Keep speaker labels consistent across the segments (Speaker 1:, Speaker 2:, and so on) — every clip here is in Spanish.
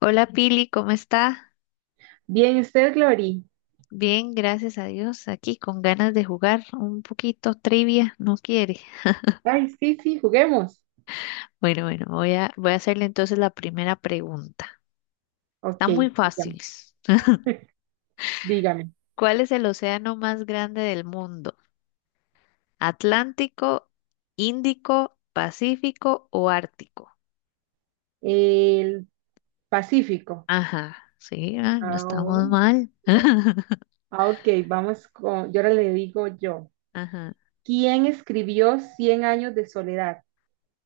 Speaker 1: Hola Pili, ¿cómo está?
Speaker 2: Bien, usted, Glory.
Speaker 1: Bien, gracias a Dios, aquí con ganas de jugar un poquito trivia, ¿no quiere?
Speaker 2: Ay, sí, sí, juguemos.
Speaker 1: Bueno, bueno, voy a hacerle entonces la primera pregunta.
Speaker 2: Ok,
Speaker 1: Está muy
Speaker 2: dígame.
Speaker 1: fácil.
Speaker 2: dígame.
Speaker 1: ¿Cuál es el océano más grande del mundo? ¿Atlántico, Índico, Pacífico o Ártico?
Speaker 2: El Pacífico.
Speaker 1: Ajá, sí, ah, no
Speaker 2: Ah,
Speaker 1: estamos
Speaker 2: oh,
Speaker 1: mal.
Speaker 2: ah, ok, yo ahora le digo yo.
Speaker 1: Ajá.
Speaker 2: ¿Quién escribió Cien años de soledad?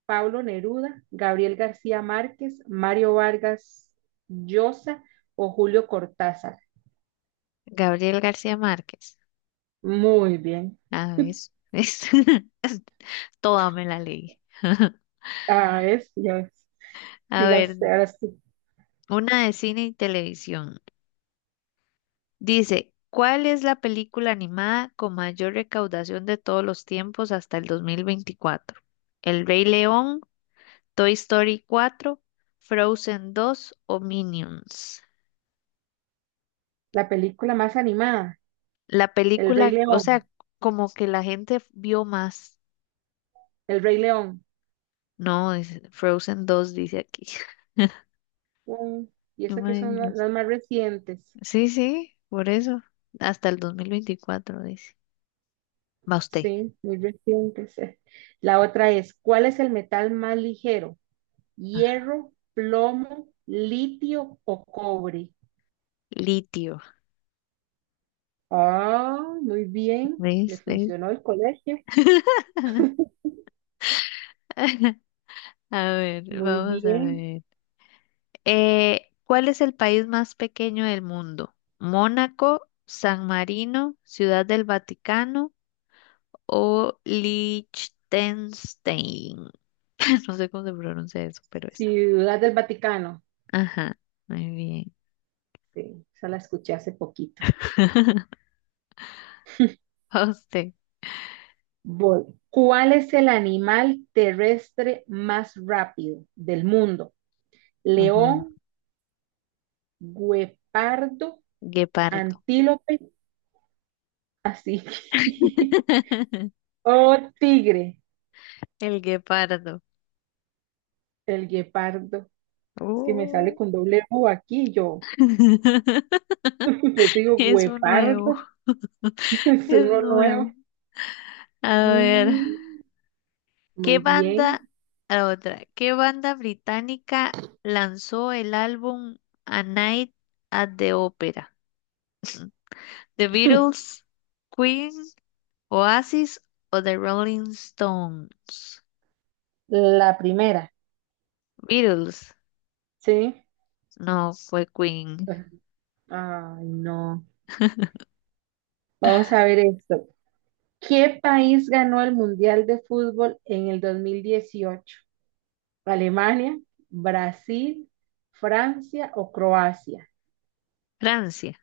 Speaker 2: Pablo Neruda, Gabriel García Márquez, Mario Vargas Llosa o Julio Cortázar.
Speaker 1: Gabriel García Márquez.
Speaker 2: Muy bien.
Speaker 1: Ah, ¿ves? ¿Ves? Toda me la leí.
Speaker 2: Ah, es, ya ves.
Speaker 1: A
Speaker 2: Diga usted,
Speaker 1: ver,
Speaker 2: ahora sí.
Speaker 1: una de cine y televisión. Dice, ¿cuál es la película animada con mayor recaudación de todos los tiempos hasta el 2024? ¿El Rey León, Toy Story cuatro, Frozen dos o Minions?
Speaker 2: La película más animada,
Speaker 1: La
Speaker 2: El Rey
Speaker 1: película, o sea,
Speaker 2: León.
Speaker 1: como que la gente vio más.
Speaker 2: El Rey León.
Speaker 1: No, es Frozen dos, dice aquí.
Speaker 2: Mm, Y esas que son
Speaker 1: Imagínese.
Speaker 2: las más recientes,
Speaker 1: Sí, sí, por eso. Hasta el 2024 dice. Va usted.
Speaker 2: sí, muy recientes. La otra es, ¿cuál es el metal más ligero? ¿Hierro, plomo, litio o cobre?
Speaker 1: Litio,
Speaker 2: Ah, muy bien, le
Speaker 1: ¿ves?
Speaker 2: funcionó el colegio,
Speaker 1: A ver,
Speaker 2: muy
Speaker 1: vamos a
Speaker 2: bien.
Speaker 1: ver. ¿Cuál es el país más pequeño del mundo? ¿Mónaco, San Marino, Ciudad del Vaticano o Liechtenstein? No sé cómo se pronuncia eso, pero esa.
Speaker 2: Ciudad del Vaticano,
Speaker 1: Ajá, muy bien.
Speaker 2: sí, esa la escuché hace poquito.
Speaker 1: A usted.
Speaker 2: Voy. ¿Cuál es el animal terrestre más rápido del mundo?
Speaker 1: Ajá.
Speaker 2: ¿León, guepardo,
Speaker 1: Guepardo.
Speaker 2: antílope? Así. Oh, tigre,
Speaker 1: El guepardo.
Speaker 2: el guepardo. Es que me sale
Speaker 1: Oh.
Speaker 2: con doble U aquí y yo. Pues digo,
Speaker 1: Es un nuevo,
Speaker 2: guepardo. Es
Speaker 1: es
Speaker 2: uno
Speaker 1: nuevo.
Speaker 2: nuevo.
Speaker 1: A ver.
Speaker 2: Mm,
Speaker 1: ¿Qué
Speaker 2: muy bien.
Speaker 1: banda, la otra, qué banda británica lanzó el álbum A Night at the Opera? ¿The Beatles, Queen, Oasis o The Rolling Stones?
Speaker 2: La primera,
Speaker 1: Beatles,
Speaker 2: ¿sí?
Speaker 1: no fue Queen.
Speaker 2: Ay, no. Vamos a ver esto. ¿Qué país ganó el Mundial de Fútbol en el 2018? ¿Alemania, Brasil, Francia o Croacia?
Speaker 1: Francia,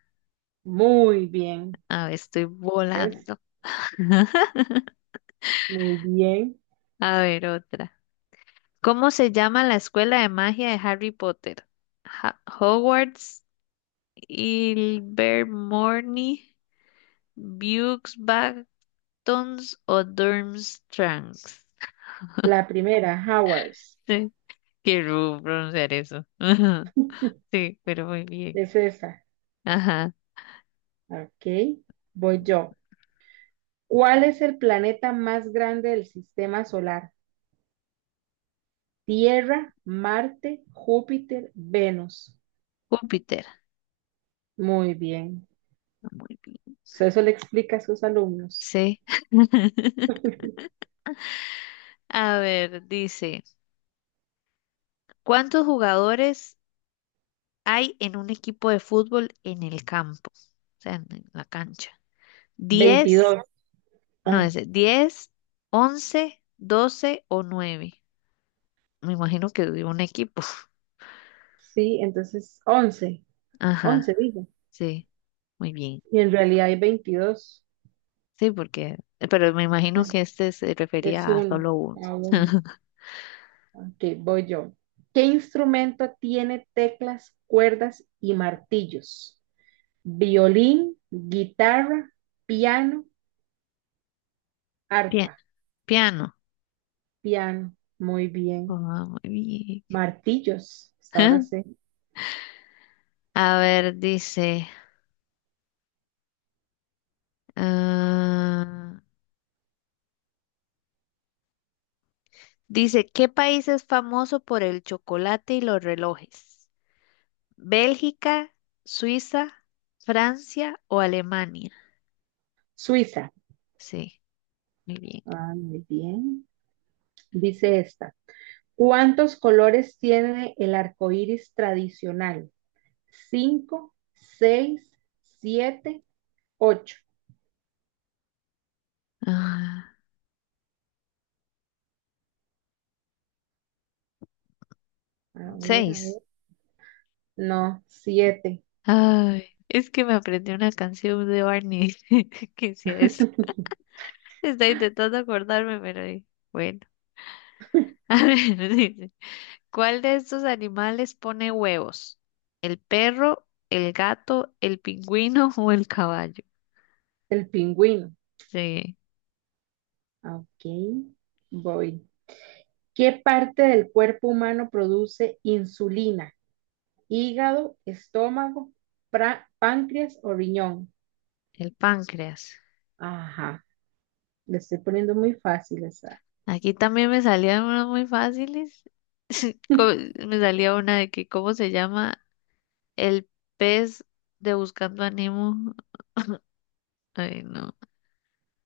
Speaker 2: Muy bien.
Speaker 1: a ver, estoy
Speaker 2: ¿Ves?
Speaker 1: volando.
Speaker 2: Muy bien.
Speaker 1: A ver, otra. ¿Cómo se llama la escuela de magia de Harry Potter? Hogwarts, Ilvermorny, Buxbach Tons o Durmstrang.
Speaker 2: La primera, Hours,
Speaker 1: Quiero pronunciar eso. Ajá, sí, pero muy bien.
Speaker 2: es esa.
Speaker 1: Ajá.
Speaker 2: Ok, voy yo. ¿Cuál es el planeta más grande del sistema solar? Tierra, Marte, Júpiter, Venus.
Speaker 1: Júpiter.
Speaker 2: Muy bien.
Speaker 1: Ah, muy bien.
Speaker 2: O sea, eso le explica a sus alumnos.
Speaker 1: Sí. A ver, dice, ¿cuántos jugadores hay en un equipo de fútbol en el campo? O sea, en la cancha. ¿Diez?
Speaker 2: 22.
Speaker 1: No,
Speaker 2: Ah,
Speaker 1: es 10, 11, 12 o nueve. Me imagino que de un equipo.
Speaker 2: sí, entonces once
Speaker 1: Ajá,
Speaker 2: once digo.
Speaker 1: sí, muy bien.
Speaker 2: Y en realidad hay 22.
Speaker 1: Sí, porque, pero me imagino que este se
Speaker 2: Es
Speaker 1: refería a
Speaker 2: uno
Speaker 1: solo uno.
Speaker 2: a uno. Ok, voy yo. ¿Qué instrumento tiene teclas, cuerdas y martillos? Violín, guitarra, piano,
Speaker 1: Pia-
Speaker 2: arpa,
Speaker 1: piano.
Speaker 2: piano. Muy bien.
Speaker 1: Ah, muy bien.
Speaker 2: Martillos, hasta ahora sé.
Speaker 1: A ver, dice, ah, dice, ¿qué país es famoso por el chocolate y los relojes? ¿Bélgica, Suiza, Francia o Alemania?
Speaker 2: Suiza.
Speaker 1: Sí, muy bien.
Speaker 2: Ah, muy bien. Dice esta. ¿Cuántos colores tiene el arco iris tradicional? Cinco, seis, siete, ocho.
Speaker 1: Ah,
Speaker 2: A ver, a
Speaker 1: seis.
Speaker 2: ver. No, siete.
Speaker 1: Ay, es que me aprendí una canción de Barney que decía eso. Estoy intentando acordarme, pero bueno. A ver, dice, ¿cuál de estos animales pone huevos? ¿El perro, el gato, el pingüino o el caballo?
Speaker 2: El pingüino.
Speaker 1: Sí,
Speaker 2: Ok, voy. ¿Qué parte del cuerpo humano produce insulina? ¿Hígado, estómago, páncreas o riñón?
Speaker 1: el páncreas.
Speaker 2: Ajá, le estoy poniendo muy fácil esa.
Speaker 1: Aquí también me salían unas muy fáciles. Co- Me salía una de que, ¿cómo se llama? El pez de Buscando a Nemo. Ay, no.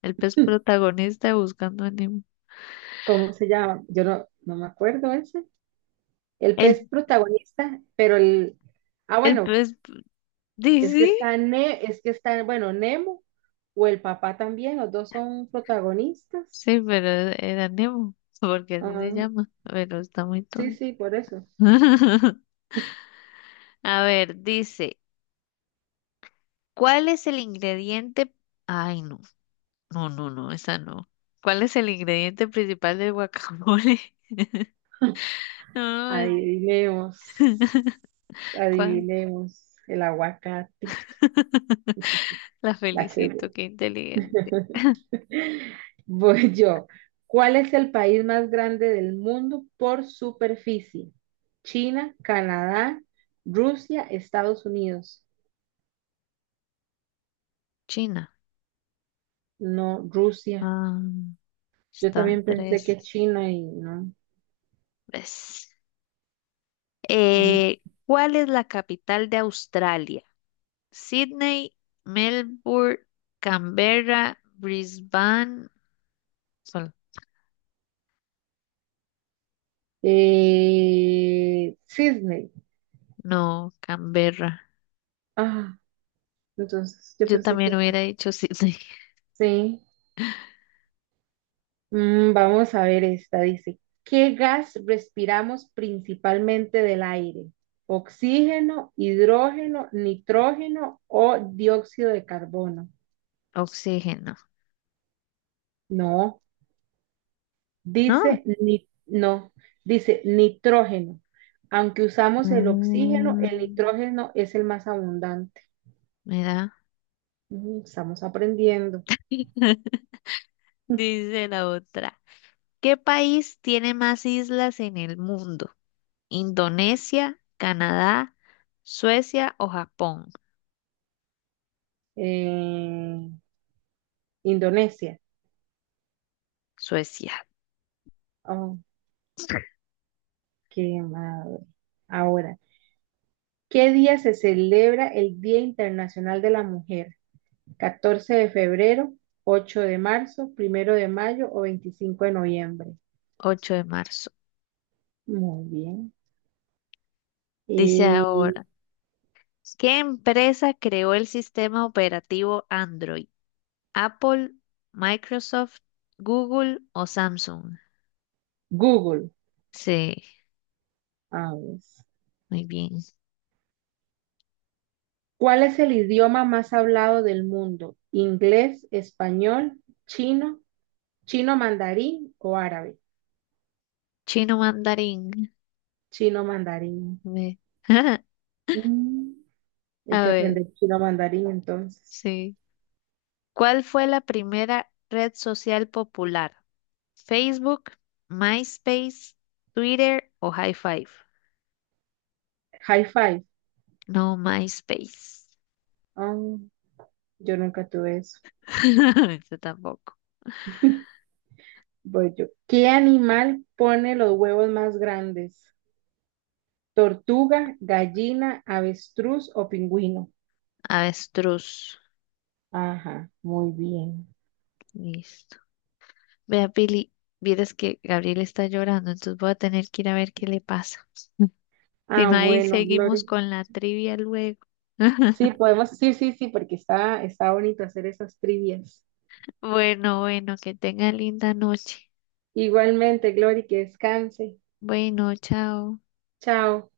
Speaker 1: El pez protagonista de Buscando a Nemo.
Speaker 2: ¿Cómo se llama? Yo no, no me acuerdo ese. El pez
Speaker 1: El,
Speaker 2: protagonista, pero el... Ah,
Speaker 1: el
Speaker 2: bueno,
Speaker 1: pez, ¿sí?
Speaker 2: es que está, bueno, Nemo o el papá también, los dos son protagonistas.
Speaker 1: Sí, pero era Nemo, porque así se
Speaker 2: Ah,
Speaker 1: llama. Pero está muy
Speaker 2: sí,
Speaker 1: tonto.
Speaker 2: sí, por eso.
Speaker 1: A ver, dice, ¿cuál es el ingrediente? Ay, no, no, no, no, esa no. ¿Cuál es el ingrediente principal del guacamole? No, es-
Speaker 2: Adivinemos,
Speaker 1: ¿cuál?
Speaker 2: adivinemos el aguacate.
Speaker 1: La
Speaker 2: La tribu.
Speaker 1: felicito, qué inteligente.
Speaker 2: Voy yo. ¿Cuál es el país más grande del mundo por superficie? China, Canadá, Rusia, Estados Unidos.
Speaker 1: China.
Speaker 2: No, Rusia.
Speaker 1: Ah,
Speaker 2: Yo
Speaker 1: estaba
Speaker 2: también
Speaker 1: entre
Speaker 2: pensé que
Speaker 1: esas.
Speaker 2: China y no.
Speaker 1: ¿Ves?
Speaker 2: Ujú.
Speaker 1: ¿Cuál es la capital de Australia? Sydney, Melbourne, Canberra, Brisbane. Sol-
Speaker 2: Sydney.
Speaker 1: No, Canberra.
Speaker 2: Ah, entonces yo
Speaker 1: Yo
Speaker 2: pensé que
Speaker 1: también hubiera dicho
Speaker 2: sí. Mm, vamos a ver esta, dice, ¿qué gas respiramos principalmente del aire? ¿Oxígeno, hidrógeno, nitrógeno o dióxido de carbono?
Speaker 1: oxígeno,
Speaker 2: No,
Speaker 1: ¿no?
Speaker 2: dice ni- no, dice nitrógeno. Aunque usamos el oxígeno, el
Speaker 1: Mm,
Speaker 2: nitrógeno es el más abundante.
Speaker 1: mira,
Speaker 2: Mm, estamos aprendiendo.
Speaker 1: dice la otra. ¿Qué país tiene más islas en el mundo? ¿Indonesia, Canadá, Suecia o Japón?
Speaker 2: Eh, Indonesia.
Speaker 1: Suecia.
Speaker 2: Oh, qué madre. Ahora. ¿Qué día se celebra el Día Internacional de la Mujer? ¿14 de febrero, 8 de marzo, primero de mayo o 25 de noviembre?
Speaker 1: 8 de marzo.
Speaker 2: Muy bien.
Speaker 1: Dice
Speaker 2: Y
Speaker 1: ahora, ¿qué empresa creó el sistema operativo Android? ¿Apple, Microsoft, Google o Samsung?
Speaker 2: Google,
Speaker 1: Sí,
Speaker 2: a ver.
Speaker 1: muy bien.
Speaker 2: ¿Cuál es el idioma más hablado del mundo? ¿Inglés, español, chino, chino mandarín o árabe?
Speaker 1: Chino mandarín.
Speaker 2: Chino mandarín.
Speaker 1: Ve.
Speaker 2: Mm, hay
Speaker 1: A
Speaker 2: que
Speaker 1: ver,
Speaker 2: aprender chino mandarín entonces.
Speaker 1: sí. ¿Cuál fue la primera red social popular? ¿Facebook, MySpace, Twitter o High Five?
Speaker 2: High five.
Speaker 1: No, MySpace.
Speaker 2: Ah, yo nunca tuve eso.
Speaker 1: Yo tampoco.
Speaker 2: Voy yo. ¿Qué animal pone los huevos más grandes? ¿Tortuga, gallina, avestruz o pingüino?
Speaker 1: Avestruz.
Speaker 2: Ajá, muy bien.
Speaker 1: Listo. Vea, Pili, vieras que Gabriel está llorando, entonces voy a tener que ir a ver qué le pasa. Si
Speaker 2: Ah,
Speaker 1: no, ahí
Speaker 2: bueno, Gloria.
Speaker 1: seguimos con la trivia luego.
Speaker 2: Sí, podemos, sí, sí, sí, porque está bonito hacer esas trivias.
Speaker 1: Bueno, bueno, que tenga linda noche.
Speaker 2: Igualmente, Glory, que descanse.
Speaker 1: Bueno, chao.
Speaker 2: Chao.